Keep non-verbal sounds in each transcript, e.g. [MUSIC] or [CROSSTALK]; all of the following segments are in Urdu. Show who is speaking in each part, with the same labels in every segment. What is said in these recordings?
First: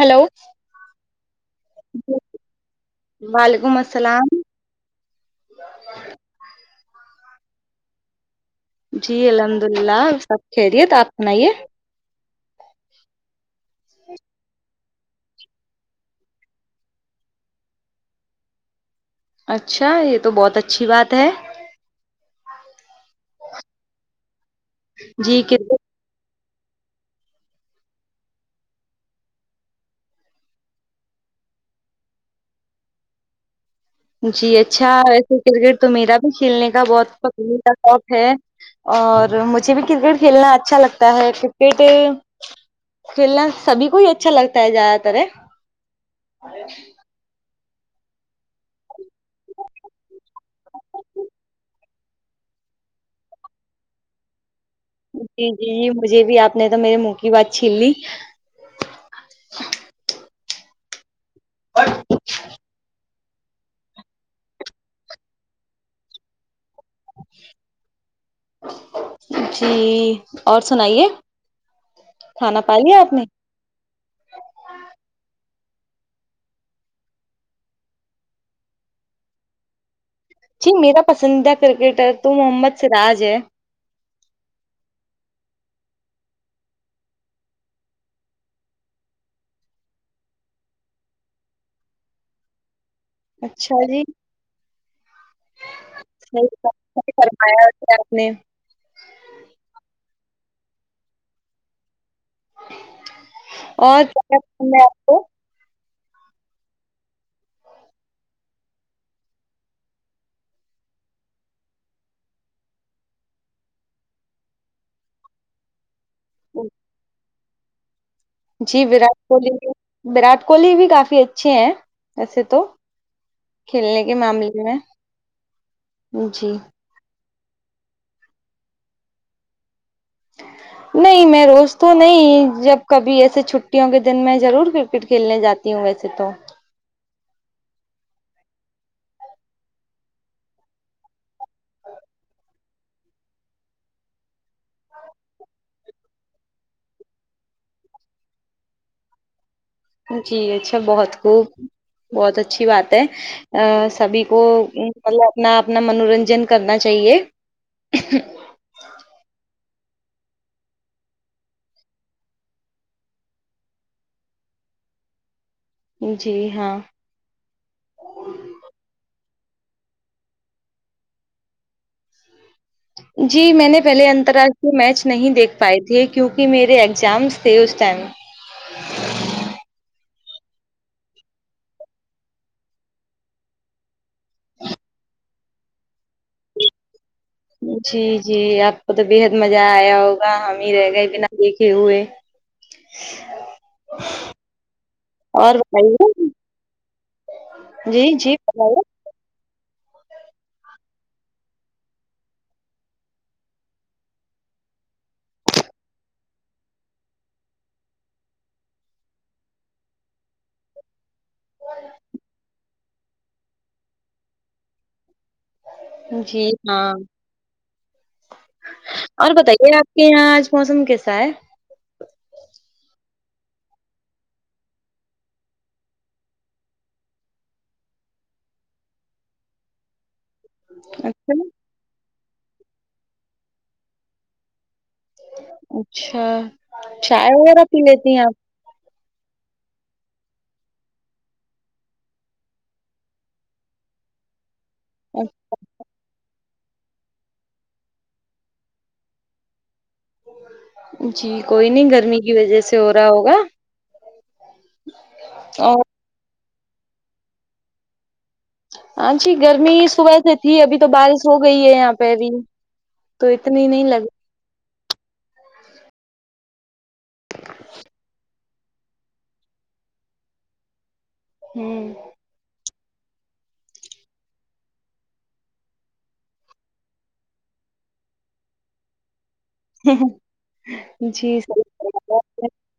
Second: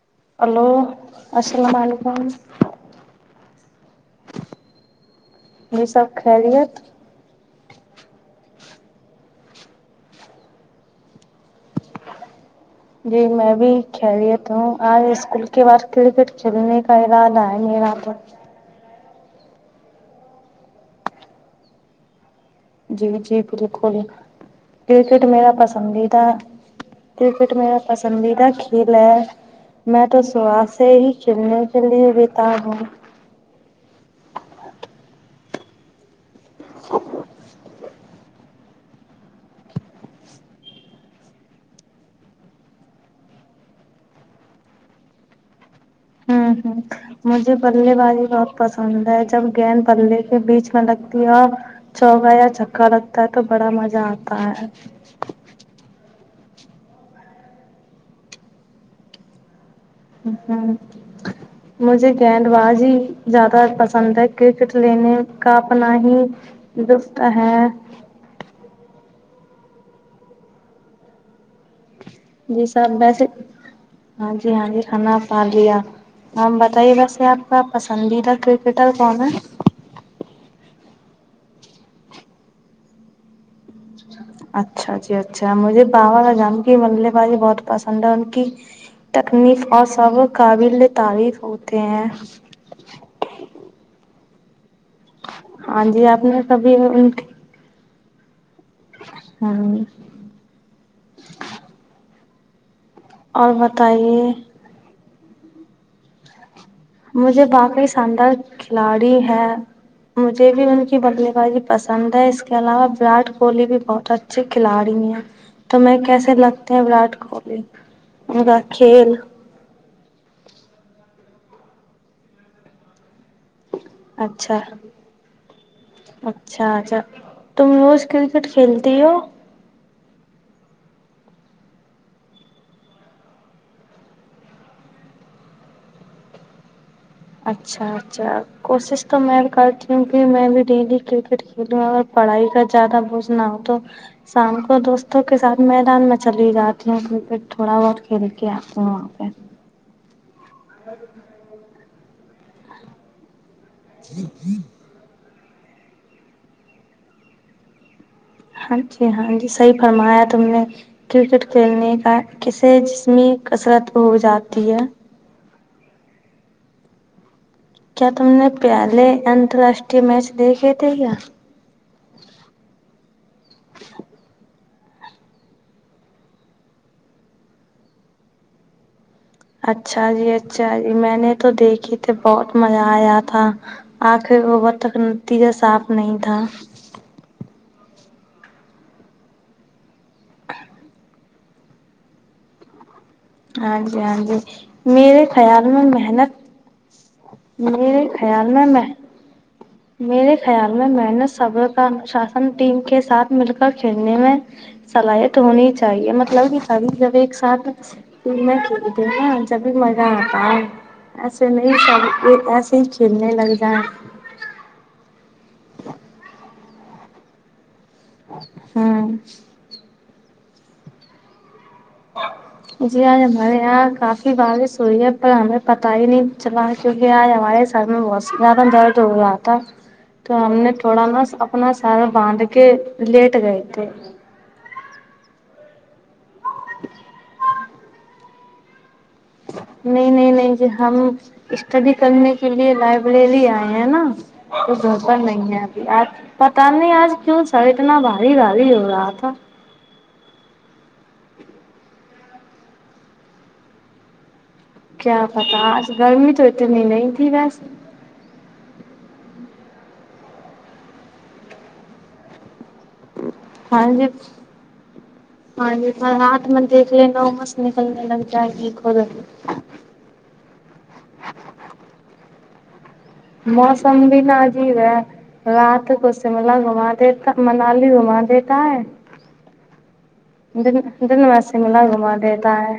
Speaker 1: ہیلو
Speaker 2: ہلو السلام علیکم
Speaker 1: وعلیکم السلام
Speaker 2: یہ سب خیریت
Speaker 1: جی الحمد اللہ سب خیریت آپ سنائیے
Speaker 2: جی میں بھی خیریت ہوں آج اسکول کے بعد کرکٹ کھیلنے کا ارادہ ہے میرا تو
Speaker 1: اچھا یہ تو بہت اچھی بات ہے
Speaker 2: جی جی بالکل کرکٹ
Speaker 1: جی
Speaker 2: میرا
Speaker 1: کرکٹ
Speaker 2: پسندیدہ کرکٹ میرا پسندیدہ کھیل ہے میں تو صبح سے ہی کلنے کے لیے بتاب ہوں
Speaker 1: جی اچھا ویسے کرکٹ تو میرا بھی کھیلنے کا بہت [UNINTELLIGIBLE] پکند تھا اکھ اور مجھے بھی کرکٹ کھیلنا اچھا لگتا ہے کرکٹ کھیلنا سبھی کو ہی اچھا لگتا ہے زیادہ تر
Speaker 2: ہوں ہوں مجھے بلے بازی بہت پسند ہے جب گیند بللے کے بیچ میں لگتی ہے اور چوکا یا چھکا لگتا ہے تو بڑا مجا آتا ہے
Speaker 1: جی جی جی مجھے بھی آپ نے تو میرے منہ کی بات چھین لی
Speaker 2: ہاں مجھے گیند بازی زیادہ پسند ہے کرکٹ لینے کا اپنا ہی لفت ہے
Speaker 1: جی اور سنائیے کھانا
Speaker 2: جی
Speaker 1: پا
Speaker 2: سب
Speaker 1: لیا آپ نے
Speaker 2: ویسے ہاں جی ہاں جی کھانا پا لیا ہم بتائیے ویسے آپ کا پسندیدہ کرکٹر کون ہے
Speaker 1: جی میرا پسندیدہ کرکٹر تو محمد سراج ہے
Speaker 2: اچھا جی اچھا مجھے باوا جان کی ملے بازی بہت پسند ہے ان کی تکنیف اور سب قابل تعریف ہوتے ہیں
Speaker 1: اچھا جی
Speaker 2: ہاں جی آپ نے
Speaker 1: [UNINTELLIGIBLE]
Speaker 2: کبھی ان کی
Speaker 1: آیا ہوس [UNINTELLIGIBLE] آپ نے
Speaker 2: ہاں
Speaker 1: اور میں آ [UNINTELLIGIBLE]
Speaker 2: مجھے باقعی شاندار کھلاڑی ہے مجھے بھی ان کی بلے بازی پسند ہے اس کے علاوہ ویراٹ کوہلی بھی بہت اچا ھے کھلاڑی ہیں تمہیں کیسے لگتے ہیں وراٹ کوہلی ان کا
Speaker 1: جی
Speaker 2: کھیل
Speaker 1: وراٹ کوہلی وراٹ کوہلی بھی کافی اچھے ہیں ایسے تو کھیلنے کے معاملے
Speaker 2: اچھا
Speaker 1: میں جی
Speaker 2: اچھا اچھا تم روز کرکٹ کھیلتی ہو
Speaker 1: نہیں میں روز تو نہیں جب کبھی ایسے چھٹیوں کے دن میں ضرور کرکٹ کھیلنے جا تی ہوں ویسے تو
Speaker 2: اچھا اچھا کوشش تو میں کرتی ہوں کہ میں بھی ڈیلی کرکٹ کھیلوں اگر پڑھائی کا زیادہ بوجھ نہ ہو تو شام کو دوستوں کے ساتھ میدان میں چلی جاتی ہوں کرکٹ تھوڑا بہت کھیل کے آتی ہوں وہاں پہ
Speaker 1: جی اچھا بہت خوب بہت اچھی بات ہے سبھی کو مطلب اپنا اپنا منورنجن کرنا چاہیے
Speaker 2: ہاں جی ہاں جی صحیح فرمایا تم نے کرکٹ کھیلنے کا کسے جسمی کسرت ہو جاتی ہے
Speaker 1: جی ہاں
Speaker 2: کیا تم نے پہلے انترراشٹریہ میچ دیکھے تھے کیا
Speaker 1: جی میں نے پہلے انترراشٹریہ میچ نہیں دیکھ پائے تھے کیونکہ میرے ایگزامس تھے اس ٹائم
Speaker 2: اچھا جی اچھا جی میں نے تو دیکھے تھے بہت مزہ آیا تھا آنکھیں گوبر تک نتیجہ صاف نہیں تھا
Speaker 1: جی جی آپ کو تو بےحد مزہ آیا ہوگا ہم ہی رہ گئے بنا دیکھے ہوئے
Speaker 2: ہاں جی ہاں جی میرے
Speaker 1: اور
Speaker 2: خیال میں
Speaker 1: بتائیے
Speaker 2: محنت میرے
Speaker 1: جی جی
Speaker 2: خیال میں
Speaker 1: بتائیے
Speaker 2: میں میرے خیال میں میں نے صبر کا انشاسن ٹیم کے ساتھ مل کر کھیلنے میں صلاحیت ہونی چاہیے مطلب کہ ساری جب ایک ساتھ پھر میں کھیلتی نا جب بھی مزہ آتا ہے ایسے نہیں سب یہ ایسے چیلنے لگ جائیں
Speaker 1: جی ہاں
Speaker 2: ہوں
Speaker 1: اور بتائیے آپ کے یہاں آج موسم کیسا ہے
Speaker 2: جی آج ہمارے یہاں کافی بارش ہوئی ہے پر ہمیں پتا ہی نہیں چلا کیونکہ آج ہمارے سر میں بہت زیادہ درد ہو رہا تھا تو ہم نے تھوڑا نا
Speaker 1: اچھا
Speaker 2: اپنا سارا باندھ کے لیٹ گئے تھے
Speaker 1: اچھا چائے وغیرہ پی لیتی ہیں آپ
Speaker 2: نہیں نہیں نہیں جی ہم اسٹڈی کرنے کے لیے لائبریری آئے ہیں نا تو گھر پر نہیں ابھی آپ پتا نہیں آج کیوں سر اتنا بھاری بھاری ہو رہا تھا
Speaker 1: جی کوئی نہیں گرمی کی وجہ سے ہو رہا ہوگا
Speaker 2: کیا پتا
Speaker 1: اور
Speaker 2: آج گرمی تو اتنی نہیں تھی ویسے
Speaker 1: ہاں جی گرمی صبح سے تھی ابھی تو بارش ہو گئی ہے یہاں پہ ابھی تو اتنی نہیں
Speaker 2: ہاں
Speaker 1: لگ
Speaker 2: جی ہاں جی پر ہاتھ میں نے دیکھ لینا امواس نکل جائے گی ٹھیک ہوگیے
Speaker 1: ہوں
Speaker 2: موسم بھی نہ عجیب ہے رات کو شملہ گھوما دیتا منالی گھوما دیتا ہے دن دن
Speaker 1: جی
Speaker 2: واسی ملا گھوما دیتا ہے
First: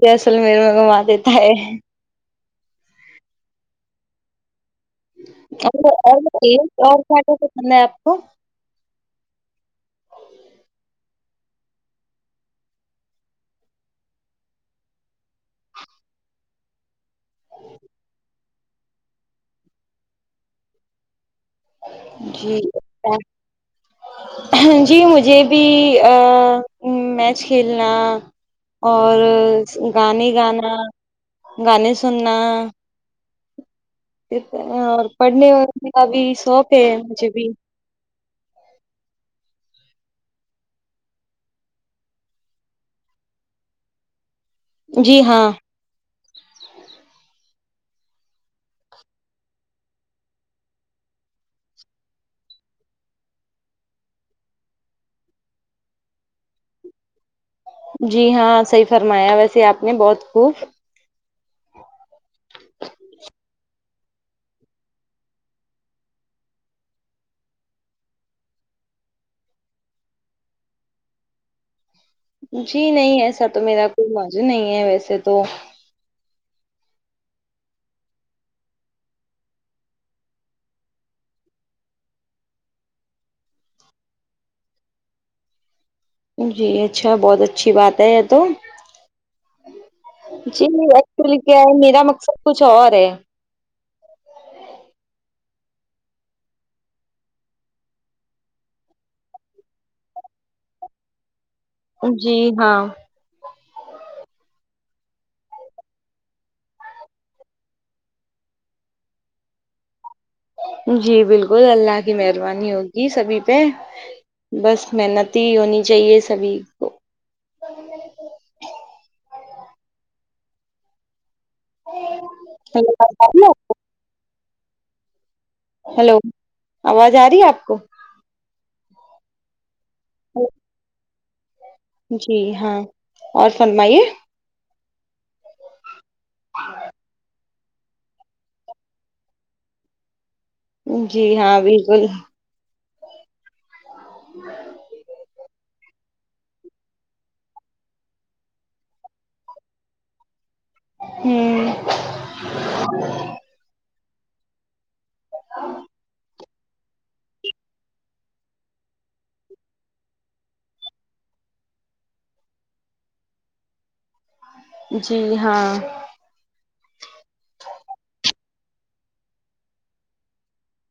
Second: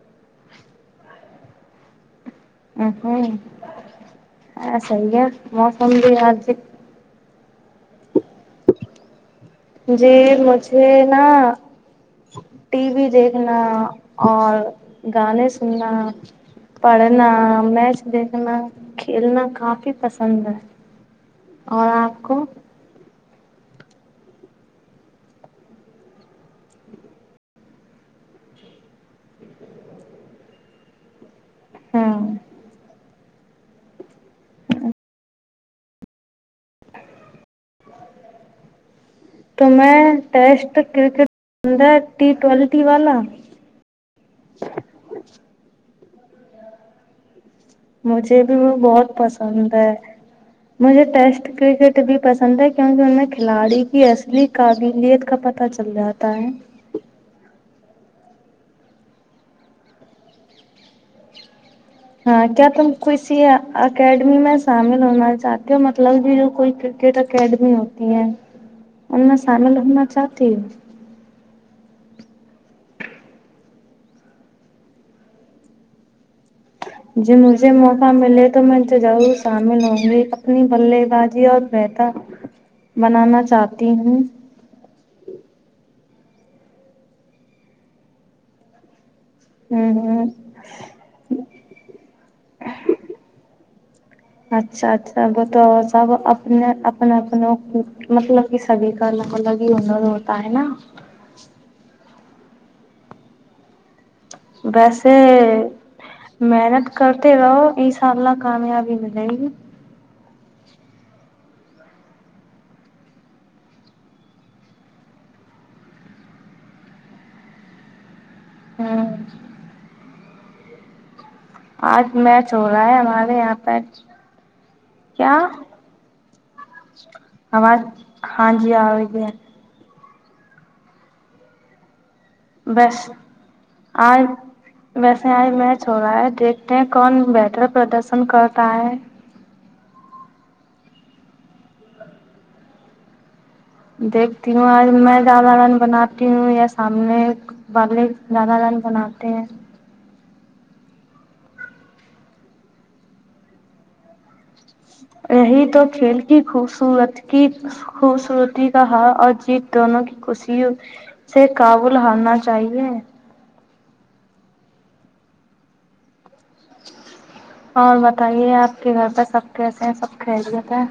Speaker 1: جی اصل میں میرے کو گھوما دیتا ہے
Speaker 2: اں ہوں
Speaker 1: اور اور
Speaker 2: آج
Speaker 1: ایک اور کیا کیا پسند ہے آپ کو
Speaker 2: جی مجھے نا ٹی وی دیکھنا اور گانے سننا پڑھنا میچ دیکھنا کھیلنا کافی پسند ہے اور آپ کو
Speaker 1: جی اور جی مجھے بھی ا میچ کھیلنا اور گانے گانا گانے
Speaker 2: ہاں
Speaker 1: سننا ا اور پڑھنے کا بھی شوق ہے مجھے بھی
Speaker 2: تو میں ٹیسٹ کرکٹ اندر ٹی ٹوینٹی والا
Speaker 1: جی ہاں
Speaker 2: مجھے بھی وہ بہت پسند ہے مجھے ٹیسٹ کرکٹ بھی پسند ہے کیونکہ ان میں کھلاڑی کی اصلی قابلیت کا پتہ چل جاتا ہے
Speaker 1: جی ہاں صحیح فرمایا ویسے آپ نے بہت خوب
Speaker 2: ہاں کیا تم کسی اکیڈمی میں شامل ہونا چاہتے ہو مطلب کہ جو کوئی کرکٹ اکیڈمی ہوتی ہیں ان میں شامل ہونا چاہتی ہو
Speaker 1: جی نہیں ایسا تو میرا کوئی مج نہیں ہے ویسے تو
Speaker 2: جی مجھے موقع ملے تو میں ضرور شامل ہوں گی اپنی بلے بازی اور بہتر بنانا چاہتی ہوں
Speaker 1: جی اچھا بہت اچھی بات ہے یہ تو
Speaker 2: ہوں ہوں
Speaker 1: جی ایکچولی کیا ہے میرا مقصد کچھ اور ہے
Speaker 2: اچھا اچھا بتاؤ سب اپنے اپنے اپنوں کی مطلب کہ سبھی کا الگ الگ ہی ہنر ہوتا ہے نا
Speaker 1: جی ہاں
Speaker 2: ویسے محنت کرتے رہو انشاء اللہ کامیابی ملے گی
Speaker 1: جی بالکل اللہ کی مہربانی ہوگی سبھی پہ بس محنتی ہونی چاہیے سبھی کو
Speaker 2: ہاں آج میچ ہو رہا ہے ہمارے یہاں پر کیا
Speaker 1: ہلو آواز آ رہی ہے آپ کو
Speaker 2: آواز ہاں جی آ رہی ہے
Speaker 1: [UNINTELLIGIBLE] جی ہاں
Speaker 2: بس
Speaker 1: اور فرمائیے
Speaker 2: آج ویسے آئی میچ ہو رہا ہے دیکھتے ہیں کون بہتر پردرشن کرتا ہے
Speaker 1: جی ہاں بالکل
Speaker 2: دیکھتی ہوں آج میں زالہ ران بناتی ہوں یا سامنے بے زالہ رن بناتے ہیں
Speaker 1: ہوں
Speaker 2: یہی تو کھیل کی خوبصورت کی خوبصورتی کا ہال اور جیت دونوں کی خوشی اس سے کابل ہارنا چاہیے
Speaker 1: جی ہاں
Speaker 2: اور بتائیے آپ کے گھر پہ سب کیسے ہیں سب خیریت ہے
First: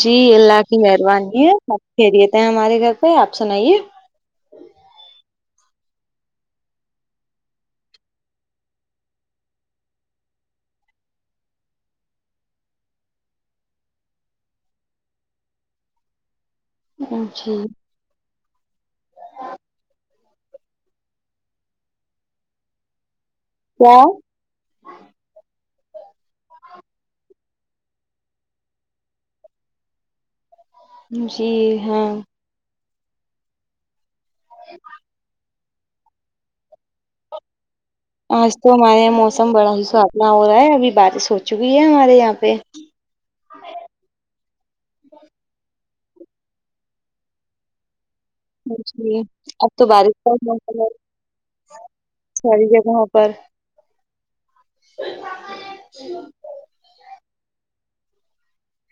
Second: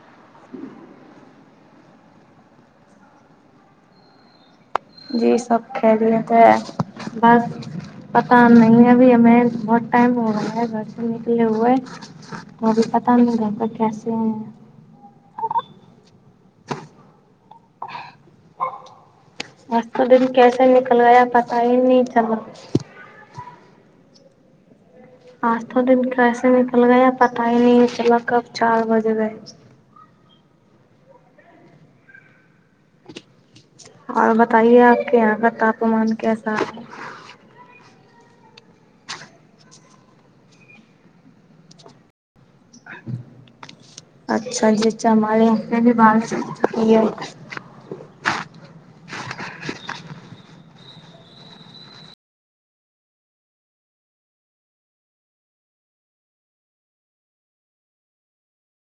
Speaker 1: جی اللہ کی مہربانی ہے سب خیریت ہیں ہمارے گھر پہ آپ سنائیے
Speaker 2: جی سب خیریت ہے بس پتا نہیں ابھی ہمیں بہت ٹائم ہو رہا ہے گھر سے نکلے ہوئے تو ابھی پتا نہیں گھر میں کیسے ہیں
Speaker 1: ا جی
Speaker 2: اج تو دن کیسے نکل گیا پتا ہی نہیں چلا
Speaker 1: کیا
Speaker 2: آج تو دن کیسے نکل گیا یا پتا ہی نہیں چلا کب چار بج گئے
Speaker 1: جی ہاں
Speaker 2: اور بتائیے آپ کے یہاں کا تاپمان کیسا ہے
Speaker 1: آج تو ہمارے یہاں موسم بڑا ہی سافنا ہو رہا ہے ابھی بارش ہو چکی ہے ہمارے یہاں پہ
Speaker 2: اچھا جی چماری ہم نہ بھی بارش ہو چکی ہے
Speaker 1: پوچھ لیہ اب تمہارا پاس [UNINTELLIGIBLE] مو کلور ساری جگہوں پر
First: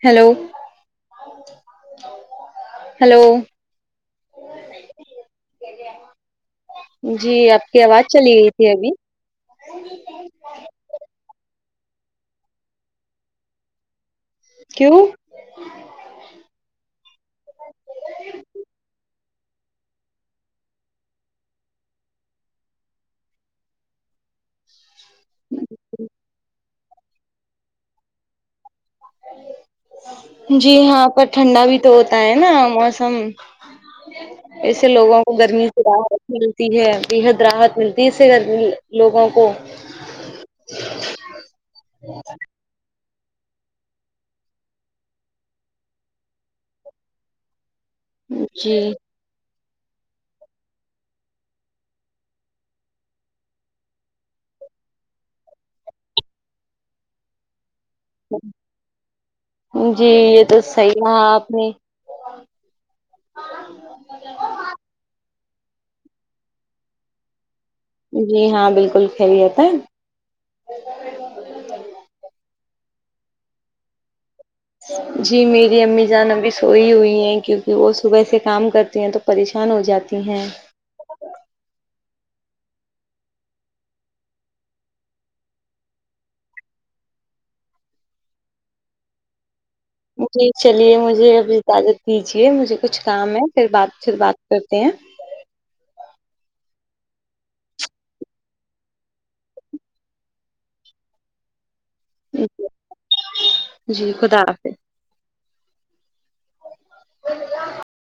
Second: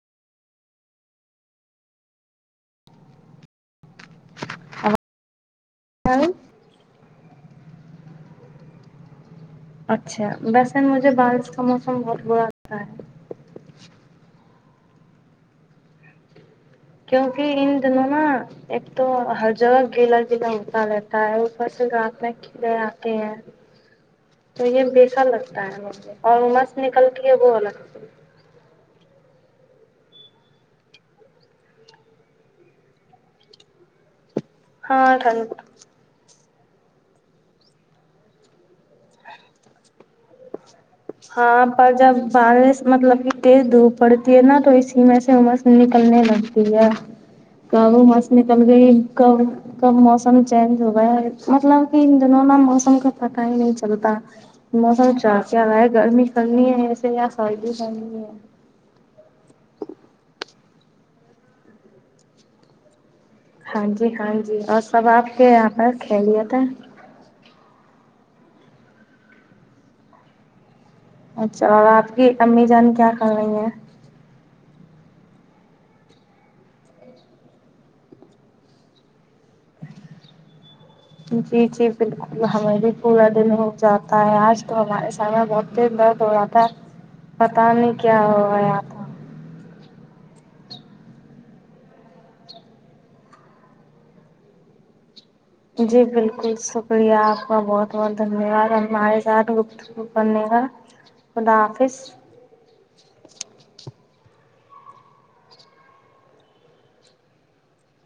Speaker 1: ہیلو ہیلو
Speaker 2: [UNINTELLIGIBLE]
Speaker 1: جی آپ کی آواز چلی گئی تھی ابھی
Speaker 2: اچھا ویسن مجھے بارش کا موسم بہت برا لگتا ہے
Speaker 1: کیوں
Speaker 2: کیونکہ ان دنوں نا ایک تو ہر جگہ گیلا گیلا ہوتا رہتا ہے اوپر رات میں گھر ا کے ہے تو یہ بیسر لگتا ہے اور امس نکلتی ہے وہ الگ سے۔
Speaker 1: جی ہاں پر ٹھنڈا بھی تو ہوتا ہے نا موسم ایسے
Speaker 2: ہاں
Speaker 1: لوگوں کو
Speaker 2: ٹھنڈ
Speaker 1: گرمی راحت ملتی ہے بےحد راحت ملتی اس سے لوگوں کو
Speaker 2: ہاں پر جب ببارش مطلب کہ تاز دو پڑتی ہے نا تو اسی میں سے اواز نکلنے لگتی ہے کہ بس مئی کم
Speaker 1: جی
Speaker 2: ریٹ ک وہ کب موسم چینج ہو گیا مطلب کہ ان دنوں موسم کا پتہ ہی نہیں چلتا موسم چار چار ائے گرم پڑ رہی ہے ایسے یا سردی پڑ رہی ہے
Speaker 1: جی یہ تو صحیح کھا آپ نے
Speaker 2: ہاں جی ہاں جی اور سب آپ کے یہاں پر خیلیت ہے
Speaker 1: جی ہاں بالکل خیریت رہتا ہے
Speaker 2: اچھا اور آپ کی امی جان کیا کر رہی ہیں
Speaker 1: جی میری امی جان ابھی سوئی ہوئی ہیں کیونکہ وہ صبح سے کام کرتی ہیں تو پریشان ہو جاتی ہیں
Speaker 2: جی جی بالکل ہمیں پورا دن ہو جاتا ہے آج تو ہمارے سایہ بہت دیر درد ہو رہا تہ پتا نہیں کیا ہوا گیا آپ
Speaker 1: ج چلیے مجھے اب اجازت دیجیے مجھے کچھ کام ہے پھر بات پھر بات کرتے ہیں
Speaker 2: جی بالکل شکریہ آپ کا بہت بہت دھنیہ واد ہمارے ساتھ گ اسکول پڑھنے کا خد آفس
Speaker 1: جی خدا حافظ